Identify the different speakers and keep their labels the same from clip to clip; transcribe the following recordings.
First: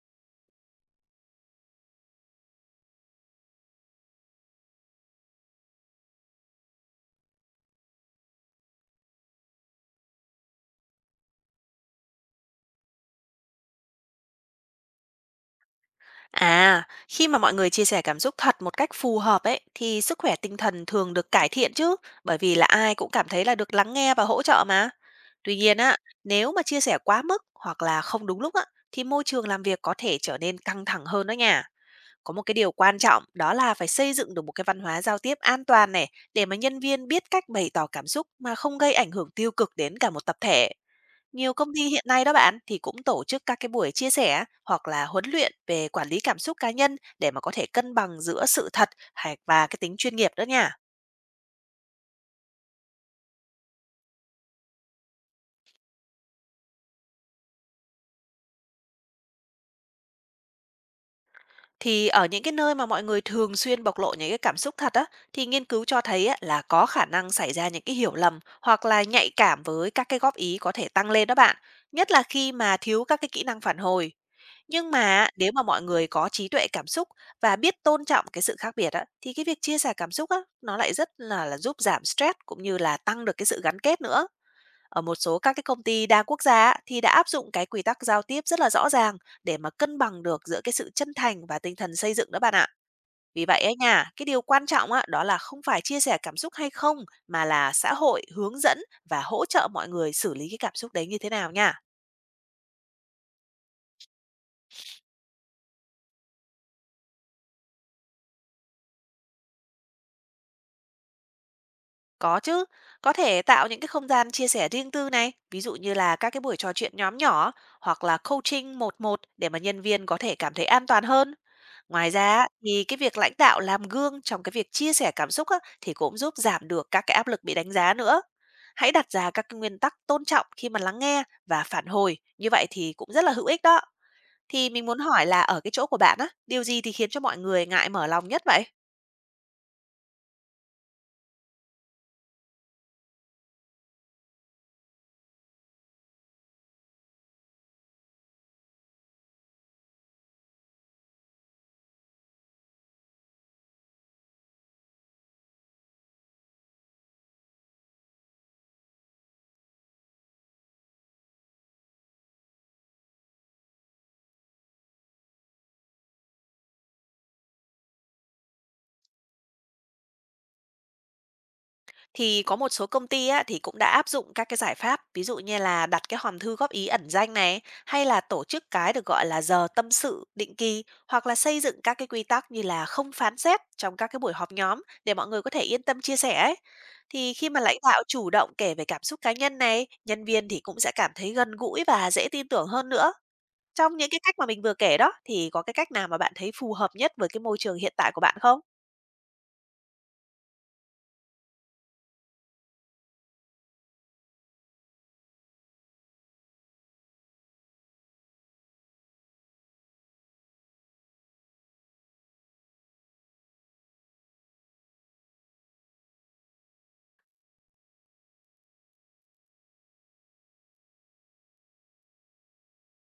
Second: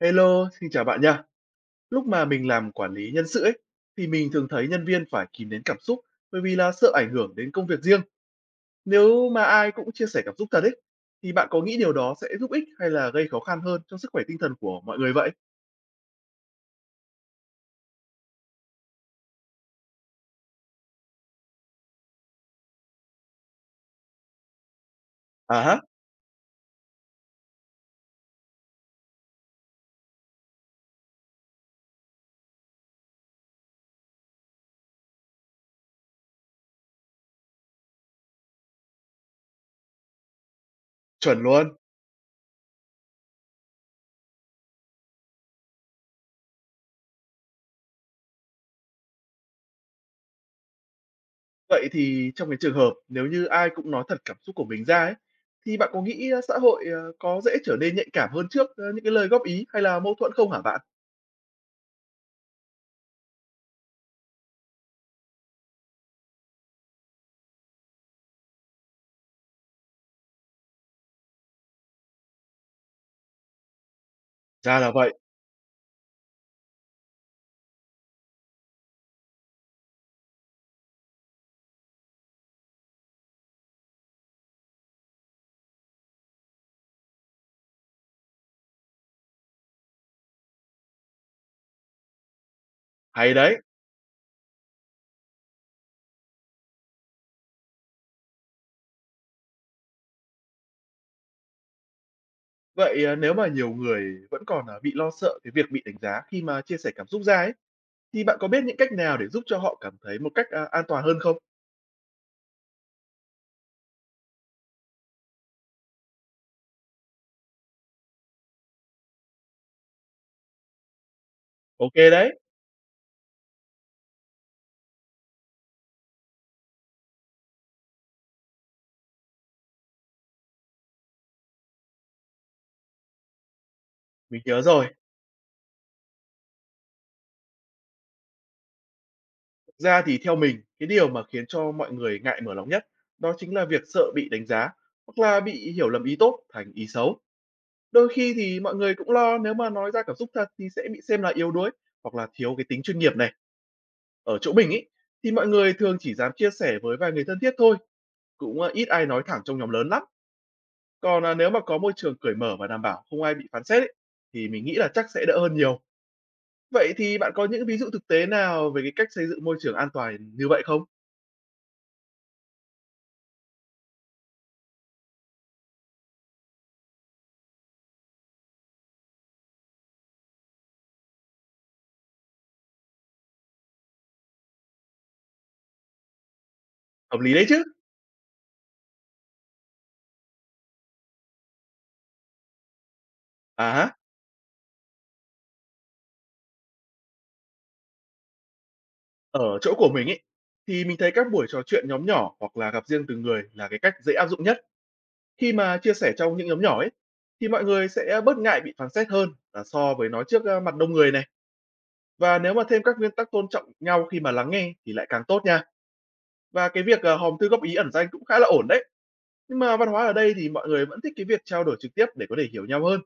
Speaker 1: Hello, xin chào bạn nha. Lúc mà mình làm quản lý nhân sự ấy, thì mình thường thấy nhân viên phải kìm nén cảm xúc bởi vì là sợ ảnh hưởng đến công việc riêng. Nếu mà ai cũng chia sẻ cảm xúc thật ấy, thì bạn có nghĩ điều đó sẽ giúp ích hay là gây khó khăn hơn cho sức khỏe tinh thần của mọi người vậy?
Speaker 2: À, khi mà mọi người chia sẻ cảm xúc thật một cách phù hợp ấy thì sức khỏe tinh thần thường được cải thiện chứ, bởi vì là ai cũng cảm thấy là được lắng nghe và hỗ trợ mà. Tuy
Speaker 1: À,
Speaker 2: nhiên
Speaker 1: hả,
Speaker 2: á, nếu mà chia sẻ quá mức hoặc là không đúng lúc á thì môi trường làm việc có thể trở nên căng thẳng hơn đó nha. Có một cái điều quan trọng đó là phải xây dựng được một cái văn hóa giao tiếp an toàn này, để mà nhân viên biết cách bày tỏ cảm xúc mà không gây ảnh hưởng tiêu cực đến cả một tập thể.
Speaker 1: chuẩn
Speaker 2: Nhiều công
Speaker 1: luôn.
Speaker 2: ty hiện nay đó bạn thì cũng tổ chức các cái buổi chia sẻ hoặc là huấn luyện về quản lý cảm xúc cá nhân, để mà có thể cân bằng giữa sự thật và cái tính chuyên nghiệp đó nha.
Speaker 1: Vậy thì trong cái trường hợp nếu như ai cũng nói thật cảm xúc của mình ra ấy, thì bạn có nghĩ xã hội có dễ trở nên nhạy cảm hơn trước những cái lời góp ý hay là mâu thuẫn không hả bạn?
Speaker 2: Thì ở những cái nơi mà mọi người thường xuyên bộc lộ những cái cảm xúc thật á, thì nghiên cứu cho thấy á, là có khả năng xảy ra những cái hiểu lầm hoặc là nhạy cảm với các cái góp ý có thể tăng lên đó bạn, nhất là khi mà thiếu các cái kỹ năng phản hồi.
Speaker 1: Ra
Speaker 2: Nhưng
Speaker 1: là
Speaker 2: mà
Speaker 1: vậy,
Speaker 2: á, nếu mà mọi người có trí tuệ cảm xúc và biết tôn trọng cái sự khác biệt á, thì cái việc chia sẻ cảm xúc á, nó lại rất là giúp giảm stress cũng như là tăng được cái sự gắn kết nữa. Ở một số các cái công ty đa quốc gia á, thì đã áp dụng cái quy tắc giao tiếp rất là rõ ràng, để mà cân bằng được giữa cái sự chân thành và tinh thần xây dựng đó bạn ạ.
Speaker 1: hay
Speaker 2: Vì
Speaker 1: đấy.
Speaker 2: vậy ấy nha, cái điều quan trọng á, đó là không phải chia sẻ cảm xúc hay không, mà là xã hội hướng dẫn và hỗ trợ mọi người xử lý cái cảm xúc đấy như thế nào nha.
Speaker 1: Vậy, à, nếu mà nhiều người vẫn còn, à, bị lo sợ cái việc bị đánh giá khi mà chia sẻ cảm xúc ra ấy, thì bạn có biết những cách nào để giúp cho họ cảm thấy một cách, a, an toàn hơn không?
Speaker 2: Có chứ, có thể tạo những cái không gian chia sẻ riêng tư này, ví dụ như là các cái buổi trò chuyện nhóm nhỏ hoặc là coaching một một, để mà nhân viên có thể cảm thấy an toàn hơn.
Speaker 1: Ok
Speaker 2: Ngoài
Speaker 1: đấy,
Speaker 2: ra á, thì cái việc lãnh đạo làm gương trong cái việc chia sẻ cảm xúc á, thì cũng giúp giảm được các cái áp lực bị đánh giá nữa. Hãy đặt ra các cái nguyên tắc tôn trọng khi mà lắng nghe và phản hồi, như vậy thì cũng rất là hữu ích đó.
Speaker 1: mình nhớ
Speaker 2: Thì mình
Speaker 1: rồi.
Speaker 2: muốn hỏi là ở cái chỗ của bạn á, điều gì thì khiến cho mọi người ngại mở lòng nhất vậy?
Speaker 1: Thực ra thì theo mình, cái điều mà khiến cho mọi người ngại mở lòng nhất, đó chính là việc sợ bị đánh giá, hoặc là bị hiểu lầm ý tốt thành ý xấu. Đôi khi thì mọi người cũng lo nếu mà nói ra cảm xúc thật thì sẽ bị xem là yếu đuối, hoặc là thiếu cái tính chuyên nghiệp này. Ở chỗ mình ấy, thì mọi người thường chỉ dám chia sẻ với vài người thân thiết thôi, cũng, a, ít ai nói thẳng trong nhóm lớn lắm. Còn, à, nếu mà có môi trường cởi mở và đảm bảo không ai bị phán xét ấy, thì mình nghĩ là chắc sẽ đỡ hơn nhiều. Vậy thì bạn có những ví dụ thực tế nào về cái cách xây dựng môi trường an toàn như vậy không?
Speaker 2: Thì có một số công ty á, thì cũng đã áp dụng các cái giải pháp, ví dụ như là đặt cái hòm thư góp ý ẩn danh này, hay là tổ chức cái được gọi là giờ tâm sự định kỳ, hoặc là xây dựng các cái quy tắc như là không phán xét trong các cái buổi họp nhóm, để mọi người có thể yên tâm chia sẻ ấy.
Speaker 1: Hợp
Speaker 2: Thì
Speaker 1: lý đấy
Speaker 2: khi mà
Speaker 1: chứ.
Speaker 2: lãnh đạo chủ động kể về cảm xúc cá nhân này, nhân viên thì cũng sẽ cảm thấy gần gũi và dễ tin tưởng hơn nữa.
Speaker 1: À há,
Speaker 2: Trong những cái cách mà mình vừa kể đó, thì có cái cách nào mà bạn thấy phù hợp nhất với cái môi trường hiện tại của bạn không?
Speaker 1: ở chỗ của mình ấy, thì mình thấy các buổi trò chuyện nhóm nhỏ hoặc là gặp riêng từng người là cái cách dễ áp dụng nhất. Khi mà chia sẻ trong những nhóm nhỏ ấy, thì mọi người sẽ bớt ngại bị phán xét hơn là so với nói trước, a, mặt đông người này. Và nếu mà thêm các nguyên tắc tôn trọng nhau khi mà lắng nghe thì lại càng tốt nha. Và cái việc, à, hòm thư góp ý ẩn danh cũng khá là ổn đấy. Nhưng mà văn hóa ở đây thì mọi người vẫn thích cái việc trao đổi trực tiếp để có thể hiểu nhau hơn.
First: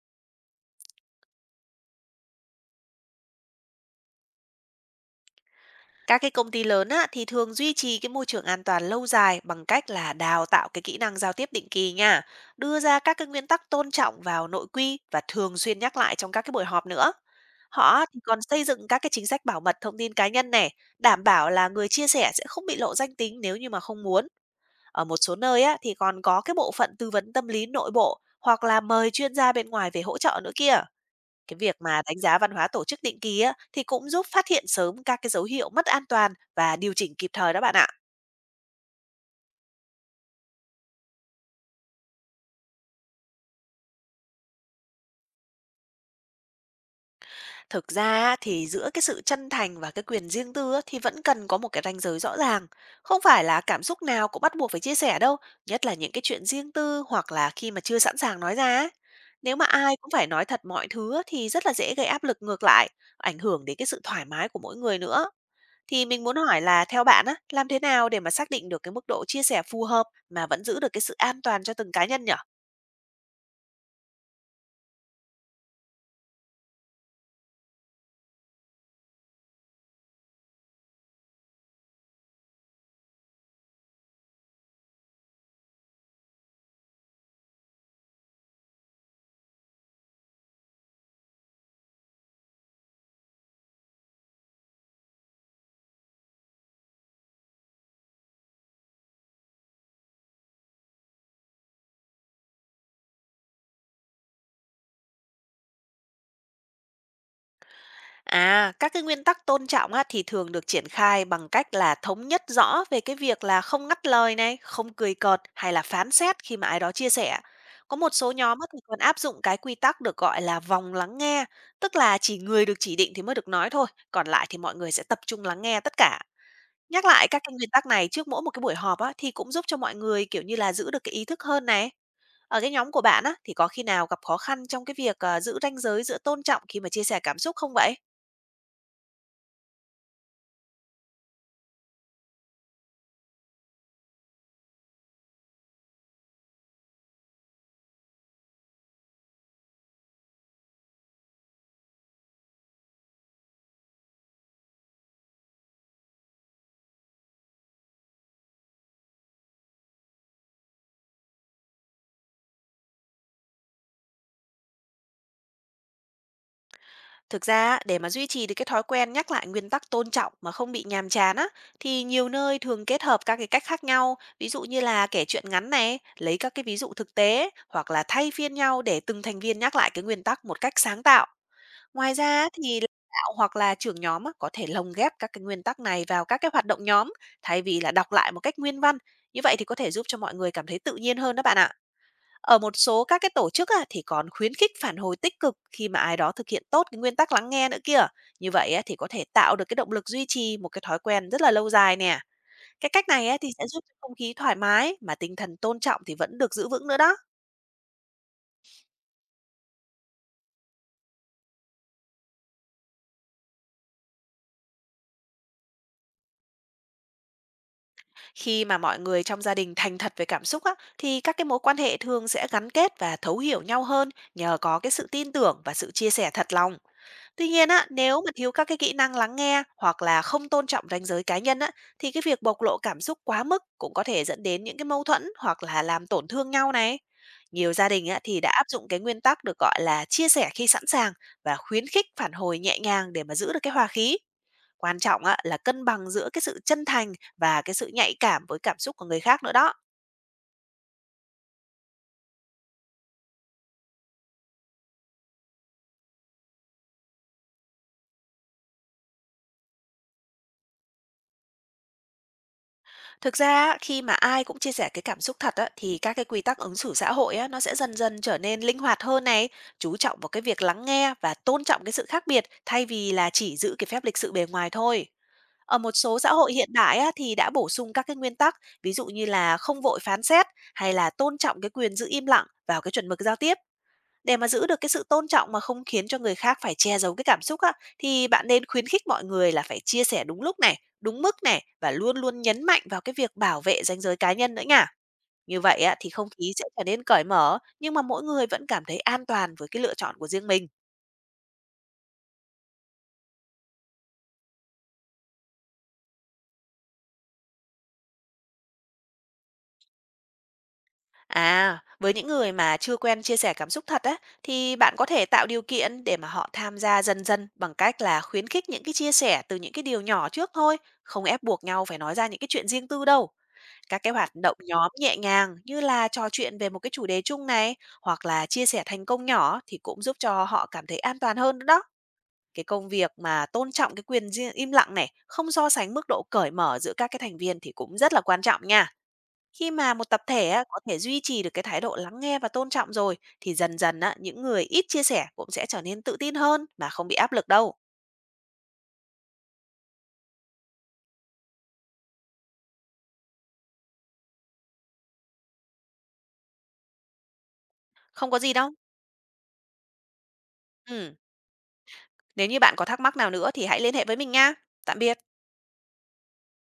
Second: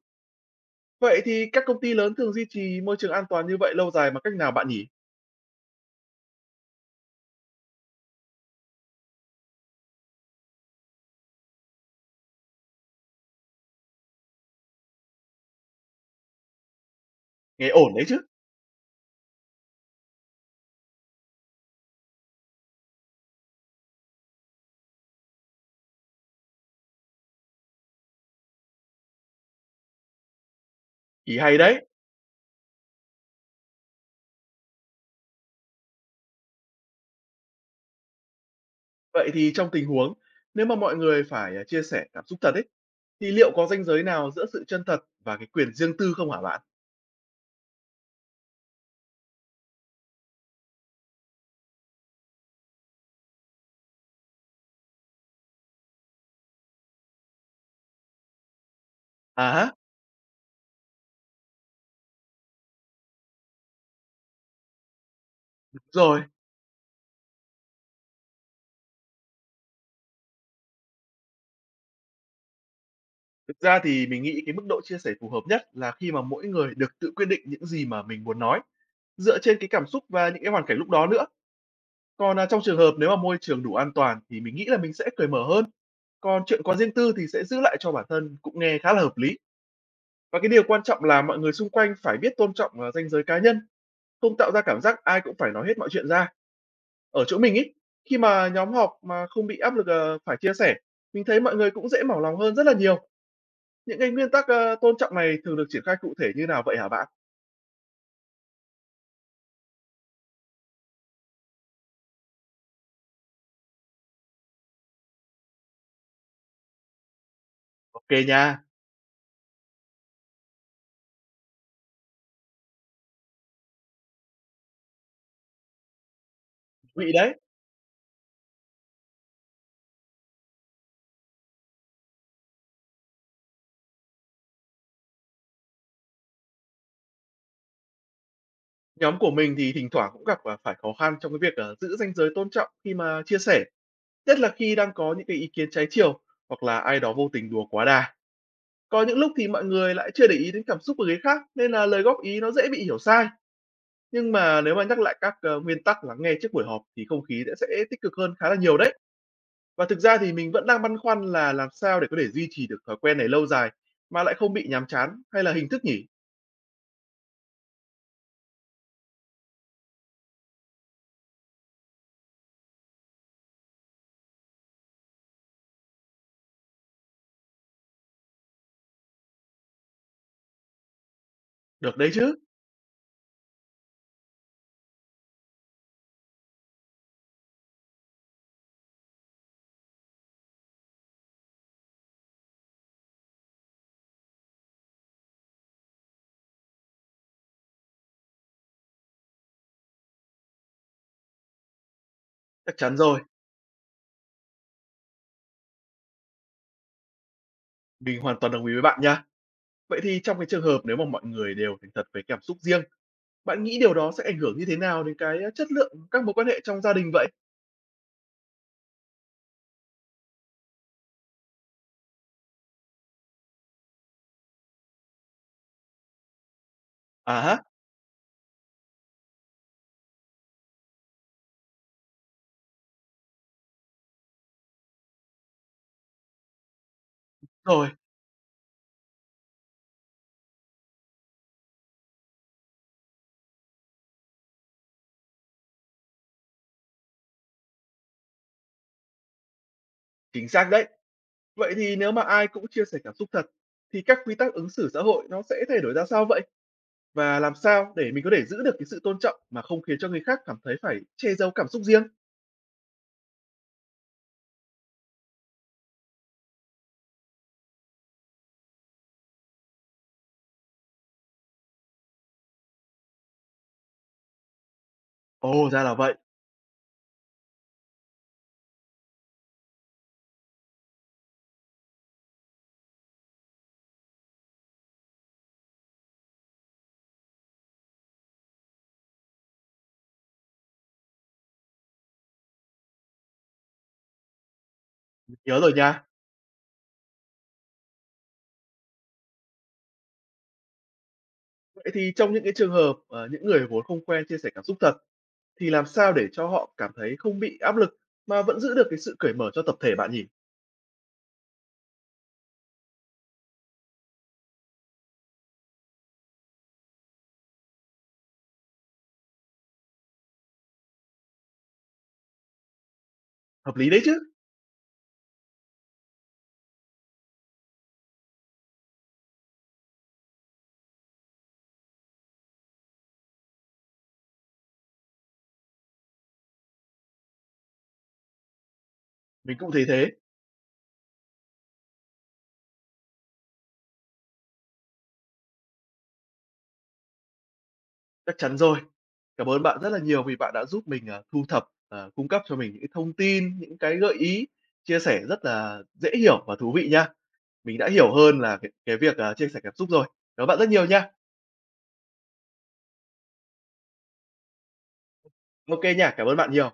Speaker 1: Vậy thì các công ty lớn thường duy trì môi trường an toàn như vậy lâu dài bằng cách nào bạn nhỉ?
Speaker 2: Các cái công ty lớn á, thì thường duy trì cái môi trường an toàn lâu dài bằng cách là đào tạo cái kỹ năng giao tiếp định kỳ nha, đưa ra các cái nguyên tắc tôn trọng vào nội quy và thường xuyên nhắc lại trong các cái buổi họp nữa.
Speaker 1: Nghe ổn
Speaker 2: Họ
Speaker 1: đấy chứ,
Speaker 2: thì còn xây dựng các cái chính sách bảo mật thông tin cá nhân này, đảm bảo là người chia sẻ sẽ không bị lộ danh tính nếu như mà không muốn. Ở một số nơi á, thì còn có cái bộ phận tư vấn tâm lý nội bộ hoặc là mời chuyên gia bên ngoài về hỗ trợ nữa kia.
Speaker 1: ý
Speaker 2: Cái
Speaker 1: hay
Speaker 2: việc
Speaker 1: đấy.
Speaker 2: mà đánh giá văn hóa tổ chức định kỳ á, thì cũng giúp phát hiện sớm các cái dấu hiệu mất an toàn và điều chỉnh kịp thời đó bạn ạ.
Speaker 1: Vậy thì trong tình huống nếu mà mọi người phải à, chia sẻ cảm xúc thật ấy, thì liệu có ranh giới nào giữa sự chân thật và cái quyền riêng tư không hả bạn?
Speaker 2: Thực ra á, thì giữa cái sự chân thành và cái quyền riêng tư á, thì vẫn cần có một cái ranh giới rõ ràng. Không phải là cảm xúc nào cũng bắt buộc phải chia sẻ đâu, nhất là những cái chuyện riêng tư hoặc là khi mà chưa sẵn sàng nói ra á. Nếu
Speaker 1: À,
Speaker 2: mà
Speaker 1: ha,
Speaker 2: ai cũng phải nói thật mọi thứ á, thì rất là dễ gây áp lực ngược lại, ảnh hưởng đến cái sự thoải mái của mỗi người nữa. Thì mình
Speaker 1: rồi.
Speaker 2: muốn hỏi là theo bạn á, làm thế nào để mà xác định được cái mức độ chia sẻ phù hợp mà vẫn giữ được cái sự an toàn cho từng cá nhân nhở?
Speaker 1: Thực ra thì mình nghĩ cái mức độ chia sẻ phù hợp nhất là khi mà mỗi người được tự quyết định những gì mà mình muốn nói, dựa trên cái cảm xúc và những cái hoàn cảnh lúc đó nữa. Còn, à, trong trường hợp nếu mà môi trường đủ an toàn thì mình nghĩ là mình sẽ cởi mở hơn. Còn chuyện quá riêng tư thì sẽ giữ lại cho bản thân, cũng nghe khá là hợp lý. Và cái điều quan trọng là mọi người xung quanh phải biết tôn trọng, ranh giới cá nhân, không tạo ra cảm giác ai cũng phải nói hết mọi chuyện ra. Ở chỗ mình ấy, khi mà nhóm họp mà không bị áp lực, phải chia sẻ, mình thấy mọi người cũng dễ mở lòng hơn rất là nhiều. Những cái nguyên tắc, tôn trọng này thường được triển khai cụ thể như nào vậy hả bạn?
Speaker 2: À, các cái nguyên tắc tôn trọng á, thì thường được triển khai bằng cách là thống nhất rõ về cái việc là không ngắt lời này, không cười cợt hay là phán xét khi mà ai đó chia sẻ. Có
Speaker 1: Ok
Speaker 2: một số nhóm
Speaker 1: nha.
Speaker 2: á, thì còn áp dụng cái quy tắc được gọi là vòng lắng nghe, tức là chỉ người được chỉ định thì mới được nói thôi, còn lại thì mọi người sẽ tập trung lắng nghe tất cả. Nhắc
Speaker 1: Lụy
Speaker 2: lại
Speaker 1: đấy,
Speaker 2: các cái nguyên tắc này trước mỗi một cái buổi họp á, thì cũng giúp cho mọi người, kiểu như là, giữ được cái ý thức hơn này. Ở cái nhóm của bạn á, thì có khi nào gặp khó khăn trong cái việc, giữ ranh giới giữa tôn trọng khi mà chia sẻ cảm xúc không vậy?
Speaker 1: nhóm của mình thì thỉnh thoảng cũng gặp, à, phải khó khăn trong cái việc, giữ ranh giới tôn trọng khi mà chia sẻ. Nhất là khi đang có những cái ý kiến trái chiều hoặc là ai đó vô tình đùa quá đà. Có những lúc thì mọi người lại chưa để ý đến cảm xúc của người khác nên là lời góp ý nó dễ bị hiểu sai. Nhưng mà nếu mà nhắc lại các, nguyên tắc lắng nghe trước buổi họp thì không khí sẽ tích cực hơn khá là nhiều đấy. Và thực ra thì mình vẫn đang băn khoăn là làm sao để có thể duy trì được thói quen này lâu dài mà lại không bị nhàm chán hay là hình thức nhỉ?
Speaker 2: Thực ra á, để mà duy trì được cái thói quen nhắc lại nguyên tắc tôn trọng mà không bị nhàm chán á, thì nhiều nơi thường kết hợp các cái cách khác nhau, ví dụ như là kể chuyện ngắn này, lấy các cái ví dụ thực tế, hoặc là thay phiên nhau để từng thành viên nhắc lại cái nguyên tắc một cách sáng tạo.
Speaker 1: Được đấy
Speaker 2: Ngoài ra
Speaker 1: chứ,
Speaker 2: á thì lãnh đạo hoặc là trưởng nhóm á, có thể lồng ghép các cái nguyên tắc này vào các cái hoạt động nhóm thay vì là đọc lại một cách nguyên văn. Như vậy thì có thể giúp cho mọi người cảm thấy tự nhiên hơn đó bạn ạ. Ở một số các cái tổ chức á, thì còn khuyến khích phản hồi tích cực khi mà ai đó thực hiện tốt cái nguyên tắc lắng nghe nữa kia. Như vậy á, thì có thể tạo được cái động lực duy trì một cái thói quen rất là lâu dài nè.
Speaker 1: chắc
Speaker 2: Cái
Speaker 1: chắn
Speaker 2: cách
Speaker 1: rồi,
Speaker 2: này á, thì sẽ giúp cho không khí thoải mái mà tinh thần tôn trọng thì vẫn được giữ vững nữa đó.
Speaker 1: mình hoàn toàn đồng ý với bạn nha. Vậy thì trong cái trường hợp nếu mà mọi người đều thành thật với cảm xúc riêng, bạn nghĩ điều đó sẽ ảnh hưởng như thế nào đến cái, chất lượng các mối quan hệ trong gia đình vậy?
Speaker 2: Khi mà mọi người trong gia đình thành thật về cảm xúc á, thì các cái mối quan hệ thường sẽ gắn kết và thấu hiểu nhau hơn nhờ có cái sự tin tưởng và sự chia sẻ thật lòng.
Speaker 1: À
Speaker 2: Tuy
Speaker 1: há,
Speaker 2: nhiên á, nếu mà thiếu các cái kỹ năng lắng nghe hoặc là không tôn trọng ranh giới cá nhân á, thì cái việc bộc lộ cảm xúc quá mức cũng có thể dẫn đến những cái mâu thuẫn hoặc là làm tổn thương nhau này. Nhiều gia
Speaker 1: rồi,
Speaker 2: đình á, thì đã áp dụng cái nguyên tắc được gọi là chia sẻ khi sẵn sàng và khuyến khích phản hồi nhẹ nhàng để mà giữ được cái hòa khí. Quan trọng á là cân bằng giữa cái sự chân thành và cái sự nhạy cảm với cảm xúc của người khác nữa đó.
Speaker 1: chính xác đấy. Vậy thì nếu mà ai cũng chia sẻ cảm xúc thật, thì các quy tắc ứng xử xã hội nó sẽ thay đổi ra sao vậy? Và làm sao để mình có thể giữ được cái sự tôn trọng mà không khiến cho người khác cảm thấy phải che giấu cảm xúc riêng?
Speaker 2: Thực ra á, khi mà ai cũng chia sẻ cái cảm xúc thật á thì các cái quy tắc ứng xử xã hội á nó sẽ dần dần trở nên linh hoạt hơn này, chú trọng vào cái việc lắng nghe và tôn trọng cái sự khác biệt thay vì là chỉ giữ cái phép lịch sự bề ngoài thôi.
Speaker 1: Ồ,
Speaker 2: Ở
Speaker 1: ra
Speaker 2: một
Speaker 1: là vậy,
Speaker 2: số xã hội hiện đại á, thì đã bổ sung các cái nguyên tắc, ví dụ như là không vội phán xét hay là tôn trọng cái quyền giữ im lặng vào cái chuẩn mực giao tiếp. Để mà giữ được cái sự tôn trọng mà không khiến cho người khác phải che giấu cái cảm xúc á, thì bạn nên khuyến khích mọi người là phải chia sẻ đúng lúc này, đúng mức này và luôn luôn nhấn mạnh vào cái việc bảo vệ ranh giới cá nhân nữa nha. Như
Speaker 1: nhớ rồi
Speaker 2: vậy á,
Speaker 1: nha.
Speaker 2: thì không khí sẽ trở nên cởi mở nhưng mà mỗi người vẫn cảm thấy an toàn với cái lựa chọn của riêng mình.
Speaker 1: Vậy thì trong những cái trường hợp, những người vốn không quen chia sẻ cảm xúc thật, thì làm sao để cho họ cảm thấy không bị áp lực mà vẫn giữ được cái sự cởi mở cho tập thể bạn nhỉ?
Speaker 2: À, với những người mà chưa quen chia sẻ cảm xúc thật á, thì bạn có thể tạo điều kiện để mà họ tham gia dần dần bằng cách là khuyến khích những cái chia sẻ từ những cái điều nhỏ trước thôi, không ép buộc nhau phải nói ra những cái chuyện riêng tư đâu.
Speaker 1: Hợp lý đấy
Speaker 2: Các cái
Speaker 1: chứ,
Speaker 2: hoạt động nhóm nhẹ nhàng như là trò chuyện về một cái chủ đề chung này hoặc là chia sẻ thành công nhỏ thì cũng giúp cho họ cảm thấy an toàn hơn nữa đó. Cái công việc mà tôn trọng cái quyền im lặng này, không so sánh mức độ cởi mở giữa các cái thành viên thì cũng rất là quan trọng nha.
Speaker 1: mình cũng
Speaker 2: Khi
Speaker 1: thấy
Speaker 2: mà một
Speaker 1: thế.
Speaker 2: tập thể á, có thể duy trì được cái thái độ lắng nghe và tôn trọng rồi thì dần dần á, những người ít chia sẻ cũng sẽ trở nên tự tin hơn mà không bị áp lực đâu.
Speaker 1: Chắc chắn rồi. Cảm ơn bạn rất là nhiều vì bạn đã giúp mình, thu thập, cung cấp cho mình những cái thông tin, những cái gợi ý, chia sẻ rất là dễ hiểu và thú vị nha. Mình đã hiểu
Speaker 2: Không có
Speaker 1: hơn
Speaker 2: gì
Speaker 1: là
Speaker 2: đâu.
Speaker 1: cái việc, chia sẻ cảm xúc rồi. Cảm ơn bạn rất nhiều nha.
Speaker 2: Ừ. Nếu như bạn có thắc mắc nào nữa thì hãy liên hệ với mình nha. Tạm biệt.
Speaker 1: Ok kê nha, cảm ơn bạn nhiều.